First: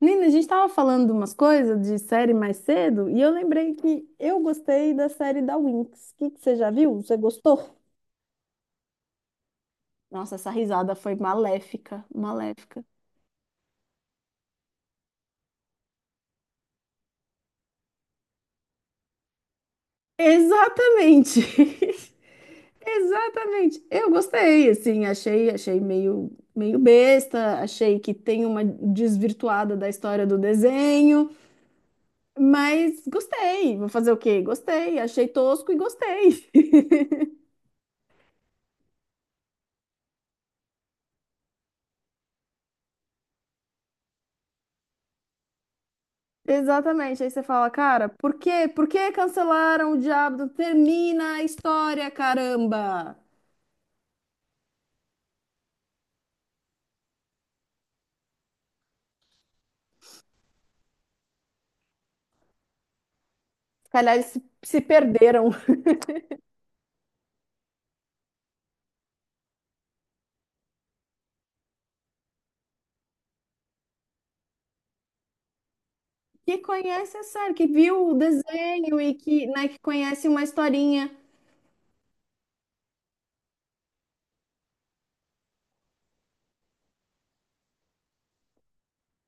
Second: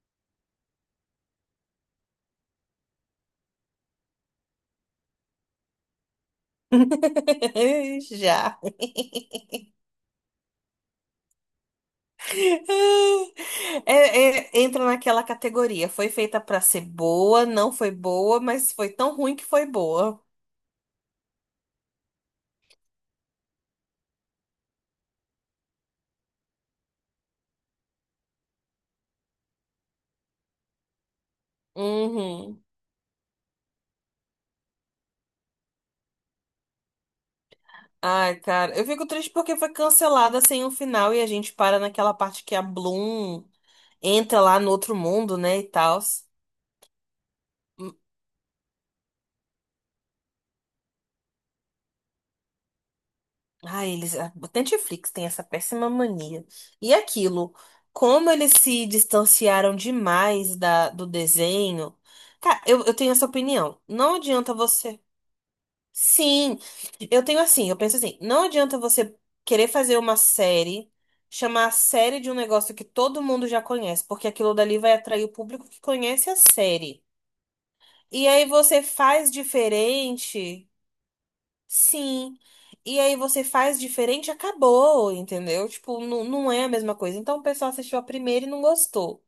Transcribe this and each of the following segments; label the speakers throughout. Speaker 1: Nina, a gente tava falando de umas coisas de série mais cedo e eu lembrei que eu gostei da série da Winx. O que que você já viu? Você gostou?
Speaker 2: Já.
Speaker 1: Nossa, essa risada foi maléfica, maléfica.
Speaker 2: É, é, entra naquela categoria. Foi feita pra ser boa, não foi boa, mas foi tão ruim que foi boa.
Speaker 1: Exatamente. Exatamente. Eu gostei, assim, achei meio besta, achei que tem uma desvirtuada da história do desenho,
Speaker 2: Uhum.
Speaker 1: mas gostei. Vou fazer o quê? Gostei, achei tosco e gostei.
Speaker 2: Ai, cara, eu fico triste porque foi cancelada sem um final e a gente para naquela parte que a Bloom entra lá no outro mundo, né, e tal.
Speaker 1: Exatamente. Aí você fala, cara, por quê? Por que cancelaram o Diabo? Termina a história, caramba!
Speaker 2: Ah, eles. O Netflix tem essa péssima mania. E aquilo, como eles se distanciaram demais do desenho. Cara, eu tenho essa opinião.
Speaker 1: Se calhar
Speaker 2: Não
Speaker 1: eles se,
Speaker 2: adianta
Speaker 1: se
Speaker 2: você.
Speaker 1: perderam.
Speaker 2: Sim, eu tenho assim, eu penso assim, não adianta você querer fazer uma série, chamar a série de um negócio que todo mundo já conhece, porque aquilo dali vai atrair o público que conhece a
Speaker 1: Que
Speaker 2: série.
Speaker 1: conhece a série, que viu o
Speaker 2: E aí você
Speaker 1: desenho e
Speaker 2: faz
Speaker 1: que, né, que conhece uma
Speaker 2: diferente.
Speaker 1: historinha.
Speaker 2: Sim. E aí você faz diferente, acabou, entendeu? Tipo, não, não é a mesma coisa. Então o pessoal assistiu a primeira e não gostou.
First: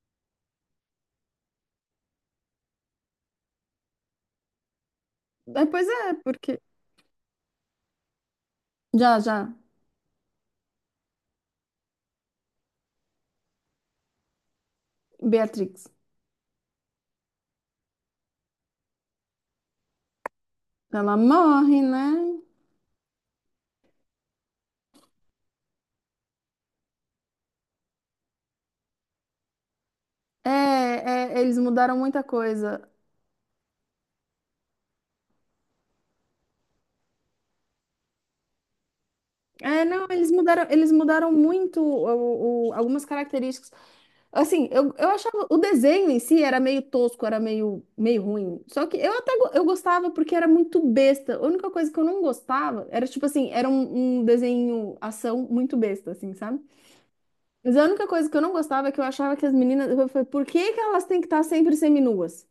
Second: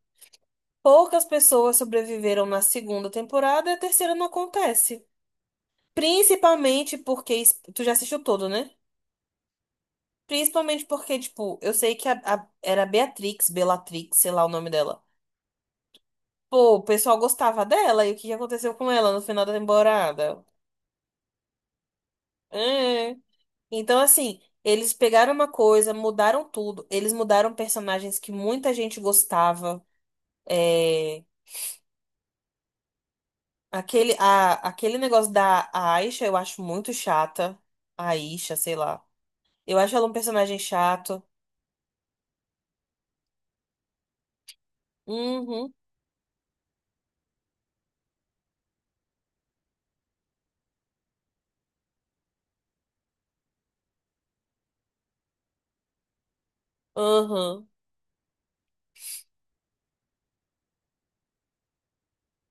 Speaker 2: Poucas pessoas sobreviveram na segunda temporada e a terceira não acontece.
Speaker 1: Ah, pois é, porque.
Speaker 2: Tu já assistiu todo, né?
Speaker 1: Já, já.
Speaker 2: Principalmente porque, tipo, eu sei que era Beatrix, Bellatrix, sei lá o nome dela.
Speaker 1: Beatrix.
Speaker 2: Pô, o pessoal gostava dela e o que que aconteceu com ela no final da temporada?
Speaker 1: Ela morre, né?
Speaker 2: É. Então, assim, eles pegaram uma coisa, mudaram tudo. Eles mudaram personagens que muita gente gostava.
Speaker 1: É,
Speaker 2: É,
Speaker 1: é, eles mudaram muita coisa.
Speaker 2: aquele negócio da Aisha, eu acho muito chata. A Aisha, sei lá. Eu
Speaker 1: É,
Speaker 2: acho ela
Speaker 1: não,
Speaker 2: um
Speaker 1: eles
Speaker 2: personagem
Speaker 1: mudaram, eles
Speaker 2: chato.
Speaker 1: mudaram muito algumas características. Assim, eu achava o
Speaker 2: Uhum,
Speaker 1: desenho em si era meio tosco, era meio ruim. Só que eu até go- eu gostava porque era muito besta. A única coisa que eu não gostava era, tipo assim, era um desenho ação muito besta, assim, sabe?
Speaker 2: uhum.
Speaker 1: Mas a única coisa que eu não gostava é que eu achava que as meninas. Eu falei, por que que elas têm que estar sempre seminuas?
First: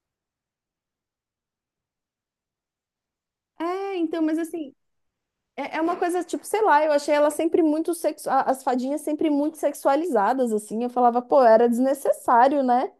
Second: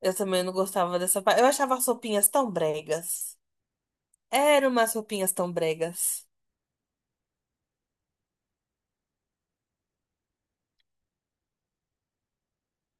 Speaker 2: Eu também não gostava dessa parte. Eu achava as roupinhas tão bregas.
Speaker 1: É, então, mas
Speaker 2: Eram
Speaker 1: assim,
Speaker 2: umas roupinhas tão
Speaker 1: é uma coisa,
Speaker 2: bregas.
Speaker 1: tipo, sei lá, eu achei elas sempre muito as fadinhas sempre muito sexualizadas, assim. Eu falava, pô, era desnecessário, né?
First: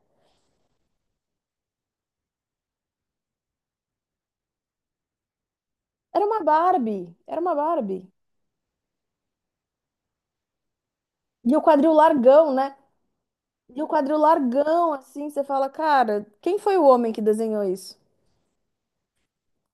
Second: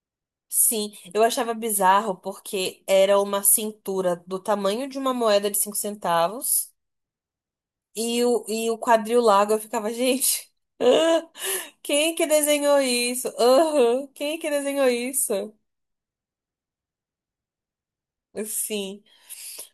Speaker 2: Sim, eu achava bizarro porque era uma cintura do tamanho de uma moeda de 5
Speaker 1: Era uma
Speaker 2: centavos.
Speaker 1: Barbie, era uma Barbie.
Speaker 2: E o quadril lago, eu ficava, gente, ah,
Speaker 1: E o quadril
Speaker 2: quem que
Speaker 1: largão, né?
Speaker 2: desenhou isso?
Speaker 1: E o
Speaker 2: Aham,
Speaker 1: quadril
Speaker 2: quem que desenhou
Speaker 1: largão, assim,
Speaker 2: isso?
Speaker 1: você fala, cara, quem foi o homem que desenhou isso?
Speaker 2: Sim.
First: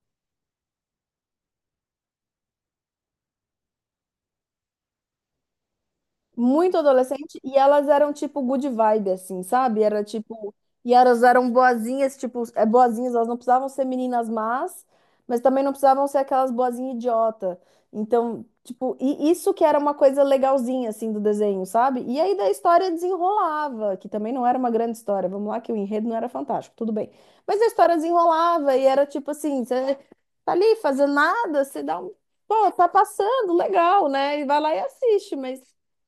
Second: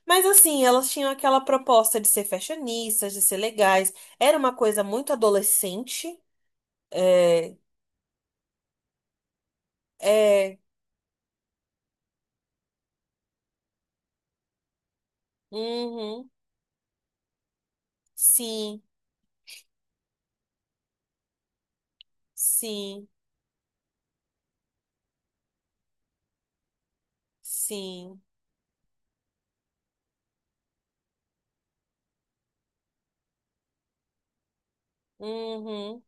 Speaker 2: Mas assim, elas tinham aquela proposta de ser fashionistas, de ser legais. Era uma coisa muito adolescente.
Speaker 1: Muito adolescente
Speaker 2: É,
Speaker 1: e elas eram tipo good vibe, assim, sabe? Era tipo.
Speaker 2: é,
Speaker 1: E elas eram boazinhas, tipo, é, boazinhas, elas não precisavam ser meninas más, mas também não precisavam ser
Speaker 2: uhum,
Speaker 1: aquelas boazinhas idiota. Então,
Speaker 2: sim,
Speaker 1: tipo, e isso que era uma coisa legalzinha, assim, do desenho, sabe? E aí da história
Speaker 2: sim,
Speaker 1: desenrolava, que também não era uma grande história. Vamos lá, que o enredo não era fantástico, tudo bem. Mas a história
Speaker 2: sim,
Speaker 1: desenrolava e era tipo assim, você tá ali fazendo nada, você dá um. Pô, tá passando, legal, né? E vai lá e assiste, mas.
Speaker 2: uhum.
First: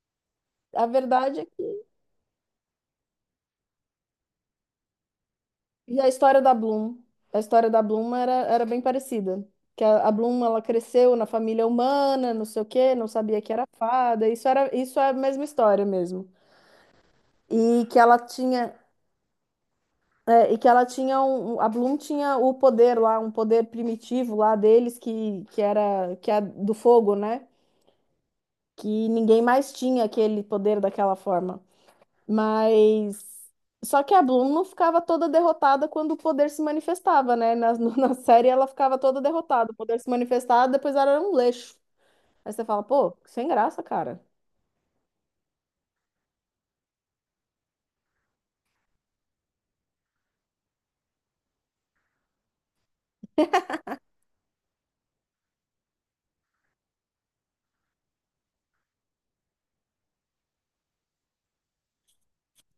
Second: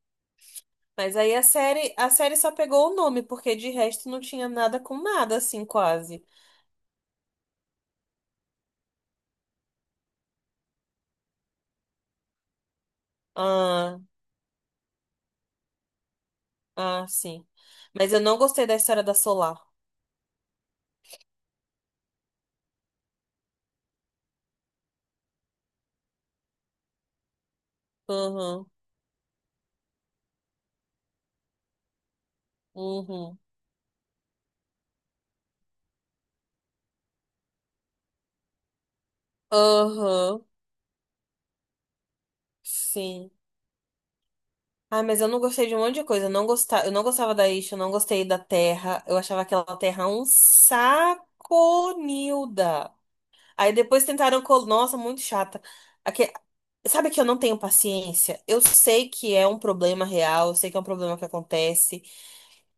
Speaker 1: A
Speaker 2: Mas aí
Speaker 1: verdade
Speaker 2: a
Speaker 1: é que
Speaker 2: série, a série só pegou o nome, porque de resto não tinha nada com nada, assim,
Speaker 1: e
Speaker 2: quase.
Speaker 1: a história da Bloom era bem parecida. Que a Bloom ela cresceu na família humana, não sei o quê, não sabia que era fada. Isso é a mesma história mesmo.
Speaker 2: Ah, sim.
Speaker 1: E que
Speaker 2: Mas
Speaker 1: ela
Speaker 2: eu não gostei
Speaker 1: tinha
Speaker 2: da história da Solar.
Speaker 1: e que ela tinha um, um- a Bloom tinha o poder lá, um poder primitivo lá deles que é do fogo, né?
Speaker 2: Uhum,
Speaker 1: Que ninguém mais tinha aquele poder daquela forma. Mas.
Speaker 2: uhum,
Speaker 1: Só que a Bloom não ficava toda derrotada quando o poder se manifestava, né? Na série ela ficava toda derrotada. O poder se
Speaker 2: uhum,
Speaker 1: manifestava, depois ela era um leixo. Aí você fala, pô,
Speaker 2: sim.
Speaker 1: sem graça, cara.
Speaker 2: Ah, mas eu não gostei de um monte de coisa. Eu não gostava da Isha, eu não gostei da Terra. Eu achava aquela Terra um saco, Nilda. Aí depois tentaram. Nossa, muito chata. Aque- Sabe que eu não tenho paciência? Eu sei que é um problema real, eu sei que é um problema que acontece.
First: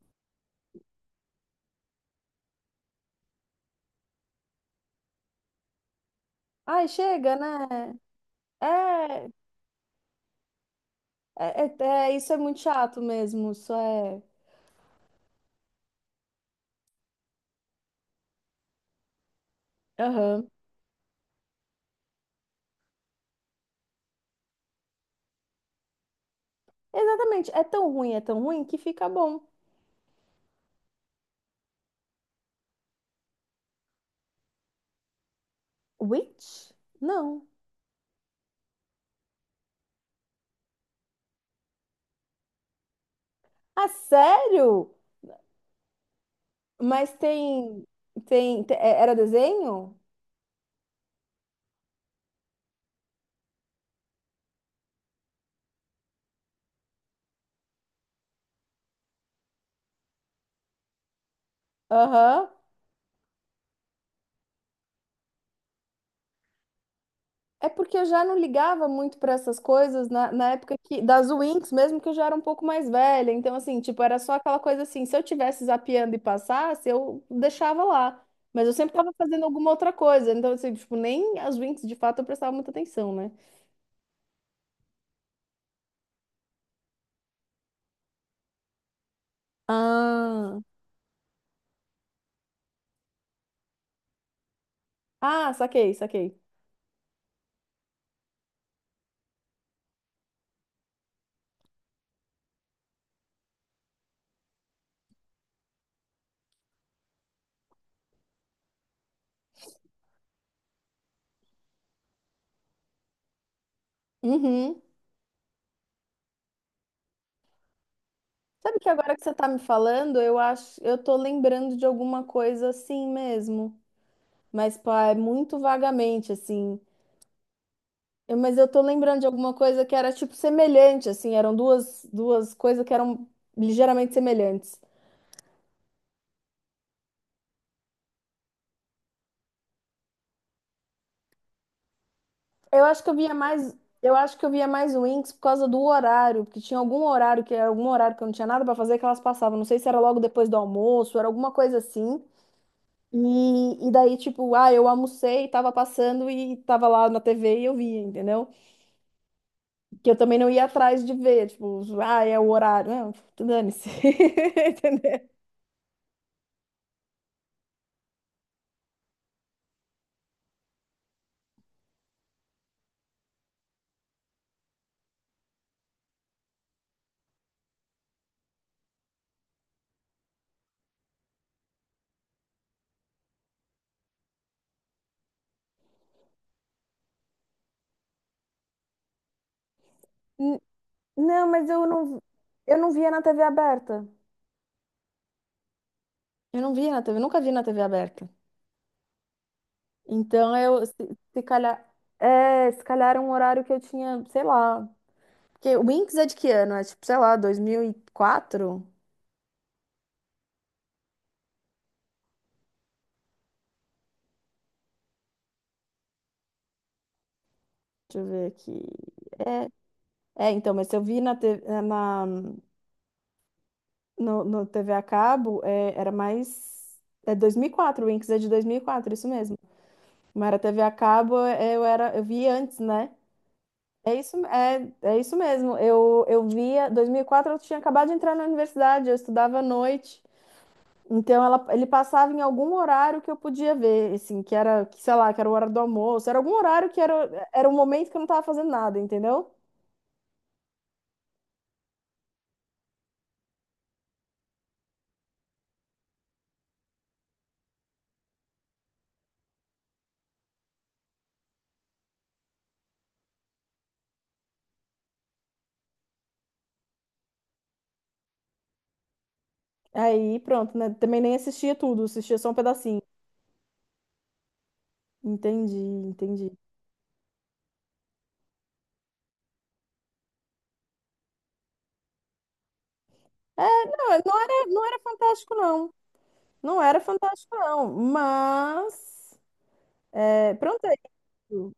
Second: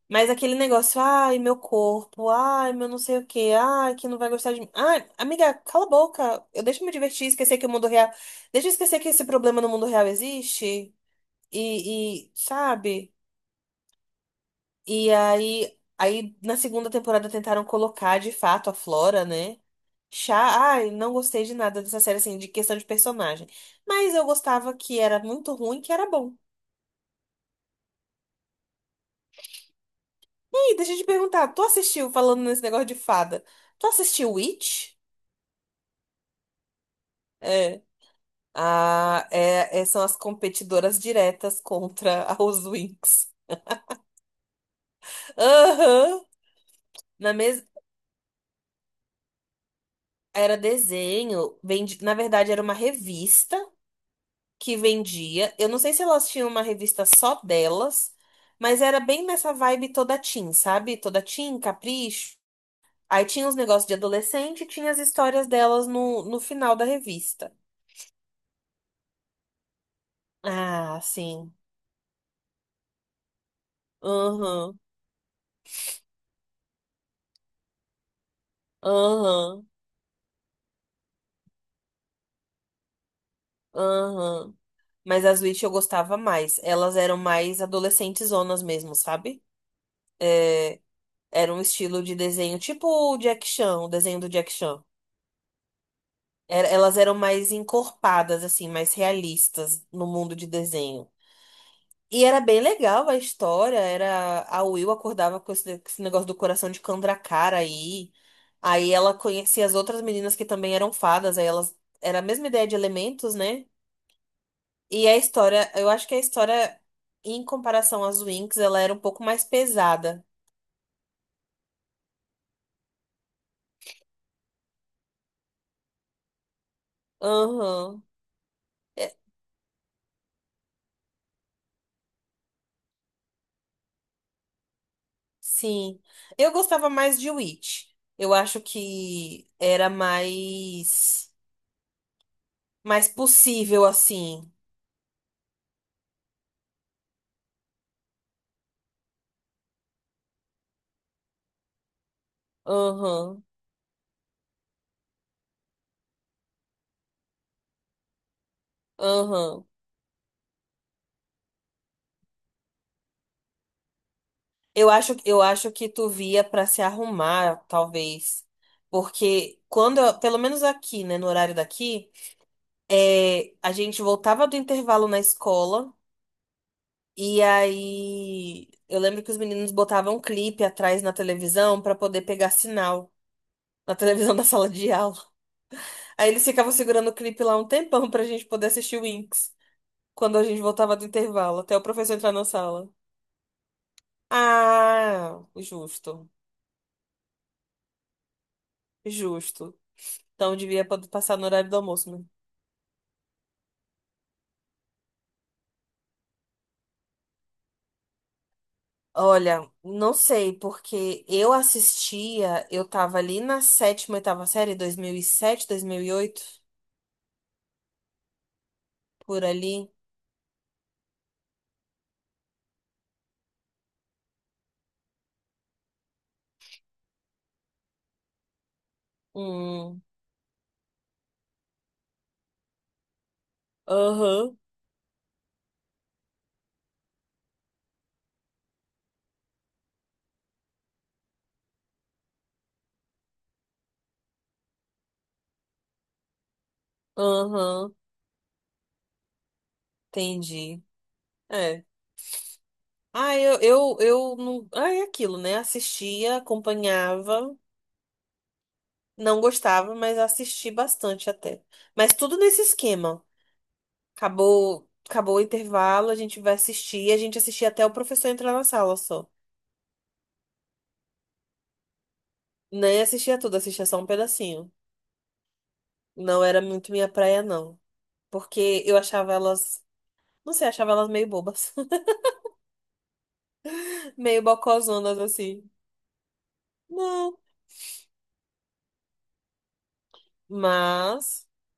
Speaker 2: Mas aquele negócio, ai, meu corpo, ai, meu não sei o quê, ai, que não vai gostar de mim. Ai, amiga, cala a boca. Eu deixa
Speaker 1: Ai,
Speaker 2: eu me divertir,
Speaker 1: chega,
Speaker 2: esquecer que o mundo
Speaker 1: né?
Speaker 2: real. Deixa eu esquecer que esse
Speaker 1: É,
Speaker 2: problema no mundo real existe.
Speaker 1: é, é, é,
Speaker 2: E,
Speaker 1: isso é muito chato
Speaker 2: sabe?
Speaker 1: mesmo. Isso é.
Speaker 2: E aí, na segunda temporada tentaram colocar de fato a Flora, né? Chá,
Speaker 1: Aham.
Speaker 2: ai, não gostei de nada dessa série, assim, de questão de personagem. Mas eu gostava que era muito ruim, que era bom.
Speaker 1: Exatamente. É tão ruim que fica bom.
Speaker 2: E aí, deixa eu te perguntar, tu assistiu, falando nesse negócio de fada, tu assistiu Witch?
Speaker 1: Witch? Não.
Speaker 2: Ah, são as competidoras diretas contra a Housewinks.
Speaker 1: Ah, sério?
Speaker 2: Aham.
Speaker 1: Mas
Speaker 2: Na mes...
Speaker 1: tem. Tem. Era desenho?
Speaker 2: Era desenho, na verdade era uma revista que vendia. Eu não sei se elas tinham uma revista só delas, mas era bem nessa vibe toda teen, sabe? Toda teen, capricho.
Speaker 1: Aham.
Speaker 2: Aí tinha os negócios de adolescente e tinha as histórias delas no final da revista.
Speaker 1: É porque eu já não ligava muito para essas coisas na época
Speaker 2: Ah,
Speaker 1: que, das
Speaker 2: sim.
Speaker 1: Winx, mesmo que eu já era um pouco mais velha. Então, assim, tipo, era só aquela
Speaker 2: Aham,
Speaker 1: coisa assim, se eu tivesse zapeando e passasse, eu deixava lá. Mas eu sempre tava fazendo
Speaker 2: aham,
Speaker 1: alguma outra coisa. Então, assim, tipo, nem as Winx, de fato, eu prestava muita atenção, né?
Speaker 2: aham. Mas as Witch eu gostava mais. Elas eram mais adolescentezonas mesmo, sabe?
Speaker 1: Ah,
Speaker 2: É, era um estilo de desenho tipo o Jack Chan, o desenho do Jack Chan.
Speaker 1: ah, saquei, saquei.
Speaker 2: Elas eram mais encorpadas, assim, mais realistas no mundo de desenho. E era bem legal a história. Era a Will acordava com esse negócio do coração de Kandrakara aí. Aí ela conhecia as outras meninas que também eram fadas. Aí elas era a mesma ideia de elementos, né?
Speaker 1: Uhum.
Speaker 2: E a história, eu acho que a história, em comparação às Winx,
Speaker 1: Sabe
Speaker 2: ela
Speaker 1: que
Speaker 2: era um
Speaker 1: agora que
Speaker 2: pouco
Speaker 1: você
Speaker 2: mais
Speaker 1: tá me falando,
Speaker 2: pesada.
Speaker 1: eu acho, eu tô lembrando de alguma coisa assim mesmo. Mas, pá, é muito vagamente, assim.
Speaker 2: Aham.
Speaker 1: Mas eu tô
Speaker 2: É,
Speaker 1: lembrando de alguma coisa que era tipo semelhante, assim, eram duas coisas que eram ligeiramente semelhantes.
Speaker 2: sim. Eu gostava mais de Witch. Eu acho que era mais,
Speaker 1: Eu acho
Speaker 2: mais
Speaker 1: que eu via mais,
Speaker 2: possível,
Speaker 1: eu acho que eu
Speaker 2: assim.
Speaker 1: via mais Winx por causa do horário, porque tinha algum horário que era algum horário que eu não tinha nada pra fazer que elas passavam. Não sei se era logo depois do almoço, era alguma coisa assim.
Speaker 2: Aham.
Speaker 1: E, daí, tipo, ah, eu almocei, tava passando e tava lá na TV e eu via, entendeu?
Speaker 2: Aham.
Speaker 1: Que eu também não ia atrás de ver, tipo, ah, é o horário. Não, dane-se.
Speaker 2: Eu acho,
Speaker 1: Entendeu?
Speaker 2: eu acho que tu via pra se arrumar, talvez. Porque pelo menos aqui, né, no horário daqui, é, a gente voltava do intervalo na escola. E aí, eu lembro que os meninos botavam um clipe atrás na televisão pra poder pegar sinal na televisão da sala de aula. Aí eles ficavam segurando o clipe lá um tempão pra gente poder assistir o Winx quando a gente voltava do
Speaker 1: Não,
Speaker 2: intervalo,
Speaker 1: mas
Speaker 2: até o
Speaker 1: eu
Speaker 2: professor
Speaker 1: não,
Speaker 2: entrar na
Speaker 1: eu
Speaker 2: sala.
Speaker 1: não via na TV aberta.
Speaker 2: Ah, justo,
Speaker 1: Eu não via na TV, nunca vi na TV aberta.
Speaker 2: justo.
Speaker 1: Então
Speaker 2: Então
Speaker 1: eu,
Speaker 2: devia
Speaker 1: se,
Speaker 2: passar
Speaker 1: se
Speaker 2: no horário do
Speaker 1: calhar,
Speaker 2: almoço, né?
Speaker 1: é, se calhar era um horário que eu tinha, sei lá. Porque o Winx é de que ano? É tipo, sei lá, 2004.
Speaker 2: Olha, não sei, porque eu assistia, eu tava ali na sétima, oitava série, 2007 2008
Speaker 1: Deixa eu ver aqui.
Speaker 2: por ali.
Speaker 1: É, então, mas se eu vi na, te- na no, no TV a cabo, é, era mais. É 2004, o Winx é de 2004, isso mesmo.
Speaker 2: Hum.
Speaker 1: Mas era TV a cabo, é, eu vi antes, né? É isso,
Speaker 2: Aham.
Speaker 1: é isso mesmo. Eu via, 2004 eu tinha acabado de entrar na universidade, eu estudava à noite. Então ele passava em algum horário que eu podia ver, assim, que era, que, sei lá, que era o horário do almoço, era algum horário que era o
Speaker 2: Aham,
Speaker 1: momento que eu não estava fazendo nada, entendeu?
Speaker 2: entendi. É. Ah, eu não. Ah, é aquilo, né? Assistia, acompanhava, não gostava, mas assisti bastante até. Mas tudo nesse esquema. Acabou, acabou o intervalo, a gente vai assistir, a gente assistia até o professor entrar na sala só.
Speaker 1: Aí pronto, né? Também nem assistia tudo, assistia só um pedacinho.
Speaker 2: Nem assistia tudo, assistia só um pedacinho.
Speaker 1: Entendi,
Speaker 2: Não
Speaker 1: entendi.
Speaker 2: era muito minha praia, não. Porque eu achava elas. Não sei, achava elas meio bobas.
Speaker 1: É, não, não
Speaker 2: Meio
Speaker 1: era, não era
Speaker 2: bocozonas
Speaker 1: fantástico,
Speaker 2: assim.
Speaker 1: não. Não era
Speaker 2: Não.
Speaker 1: fantástico, não. Mas, é, pronto, é
Speaker 2: Mas.
Speaker 1: isso.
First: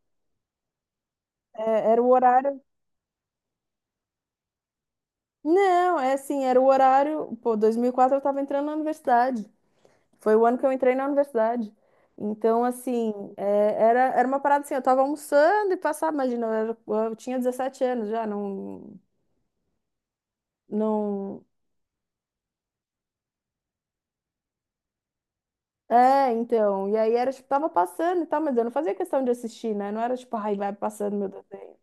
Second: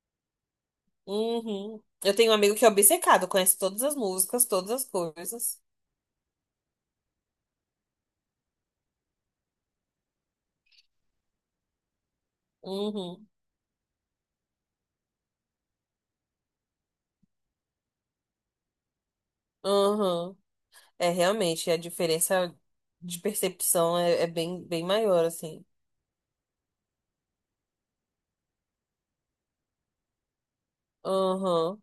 Speaker 2: Uhum.
Speaker 1: É, era o
Speaker 2: Eu tenho um amigo
Speaker 1: horário.
Speaker 2: que é obcecado, conhece todas as músicas, todas as coisas.
Speaker 1: Não, é assim, era o horário. Pô, 2004 eu tava entrando na universidade. Foi o ano que eu entrei na universidade. Então, assim,
Speaker 2: Uhum.
Speaker 1: é, era uma parada assim, eu tava almoçando e passava, imagina, eu tinha 17 anos já, não,
Speaker 2: Uhum. É
Speaker 1: não.
Speaker 2: realmente, a diferença de percepção é bem maior, assim.
Speaker 1: É, então. E aí era tipo, tava passando e tal, mas eu não fazia questão de assistir, né? Não era tipo, ai, vai passando meu desenho.
Speaker 2: Uhum.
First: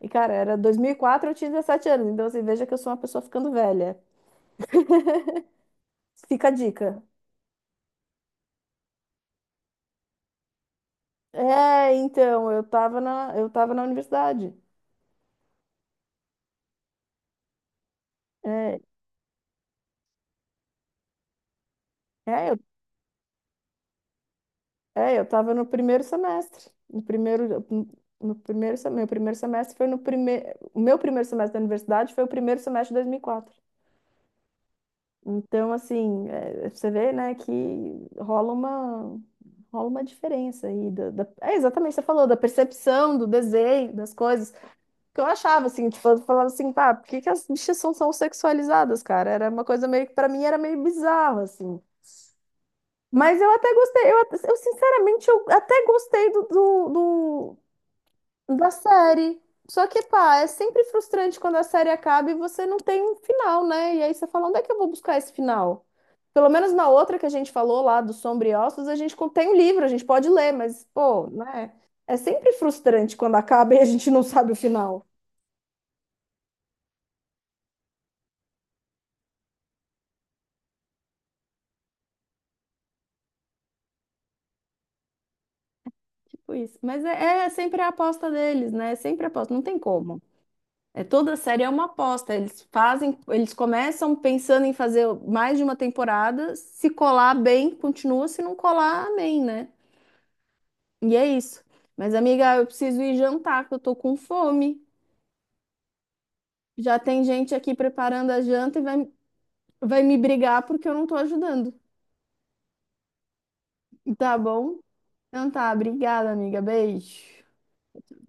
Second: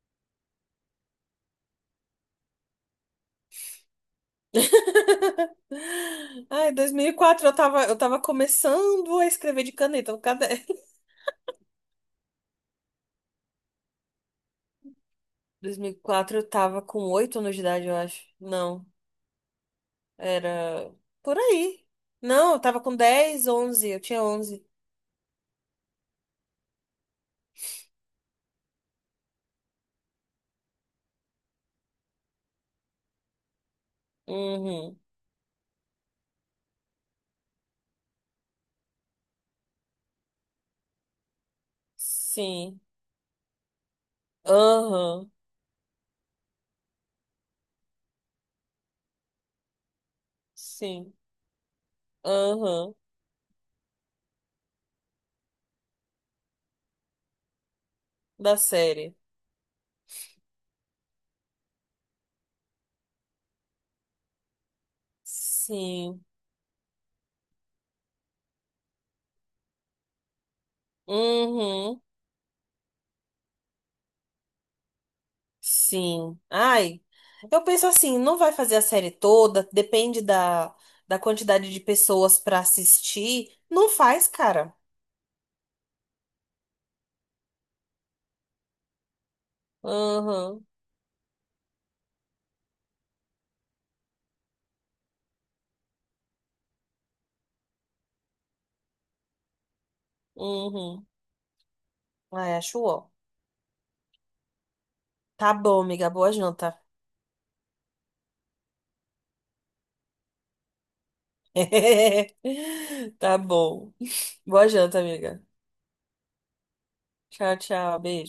Speaker 1: E, cara, era 2004, eu tinha 17 anos. Então, assim, veja que eu sou uma pessoa ficando velha. Fica a
Speaker 2: Ai, dois
Speaker 1: dica.
Speaker 2: mil e quatro eu tava, começando a escrever de caneta no caderno.
Speaker 1: É, então, eu tava na universidade.
Speaker 2: 2004 eu tava com 8 anos de idade, eu acho.
Speaker 1: É,
Speaker 2: Não, era por aí.
Speaker 1: É,
Speaker 2: Não,
Speaker 1: eu,
Speaker 2: eu tava com 10 11 eu tinha 11.
Speaker 1: é, eu estava no primeiro semestre. No primeiro, no primeiro, se- meu primeiro semestre foi no primeiro. O meu primeiro semestre da universidade foi o primeiro semestre de 2004.
Speaker 2: Uhum.
Speaker 1: Então, assim, é, você vê, né, que rola uma, diferença aí. É exatamente, o que você falou, da
Speaker 2: Sim.
Speaker 1: percepção, do desenho, das coisas. Que eu
Speaker 2: Aham.
Speaker 1: achava, assim, tipo, eu falava assim, pá, por que que as bichas são sexualizadas, cara? Era uma coisa meio que, pra mim, era meio
Speaker 2: Sim.
Speaker 1: bizarro, assim.
Speaker 2: Aham.
Speaker 1: Mas eu até gostei, sinceramente eu até gostei
Speaker 2: Da
Speaker 1: da
Speaker 2: série.
Speaker 1: série. Só que, pá, é sempre frustrante quando a série acaba e você não tem um final, né? E aí você fala, onde é que eu vou buscar esse final?
Speaker 2: Sim.
Speaker 1: Pelo menos na outra que a gente falou lá do Sombra e Ossos, a gente tem um livro, a gente pode ler, mas, pô, né?
Speaker 2: Uhum.
Speaker 1: É sempre frustrante quando acaba e a gente não sabe o final.
Speaker 2: Sim. Ai, eu penso assim, não vai fazer a série toda, depende da quantidade de pessoas pra assistir. Não faz, cara.
Speaker 1: Tipo isso. Mas é sempre a aposta deles, né? É sempre a aposta, não tem como.
Speaker 2: Uhum.
Speaker 1: É, toda série é uma aposta. Eles fazem, eles começam pensando em fazer mais de uma temporada. Se colar bem, continua. Se não colar, amém, né?
Speaker 2: Uhum.
Speaker 1: E é isso. Mas, amiga,
Speaker 2: Ai,
Speaker 1: eu
Speaker 2: acho
Speaker 1: preciso
Speaker 2: ó.
Speaker 1: ir jantar, que eu tô com fome.
Speaker 2: Tá bom, amiga. Boa janta.
Speaker 1: Já tem gente aqui preparando a janta e vai me brigar porque eu não tô ajudando.
Speaker 2: Tá bom.
Speaker 1: Tá
Speaker 2: Boa
Speaker 1: bom?
Speaker 2: janta, amiga.
Speaker 1: Então tá, obrigada, amiga. Beijo.
Speaker 2: Tchau, tchau. Beijo.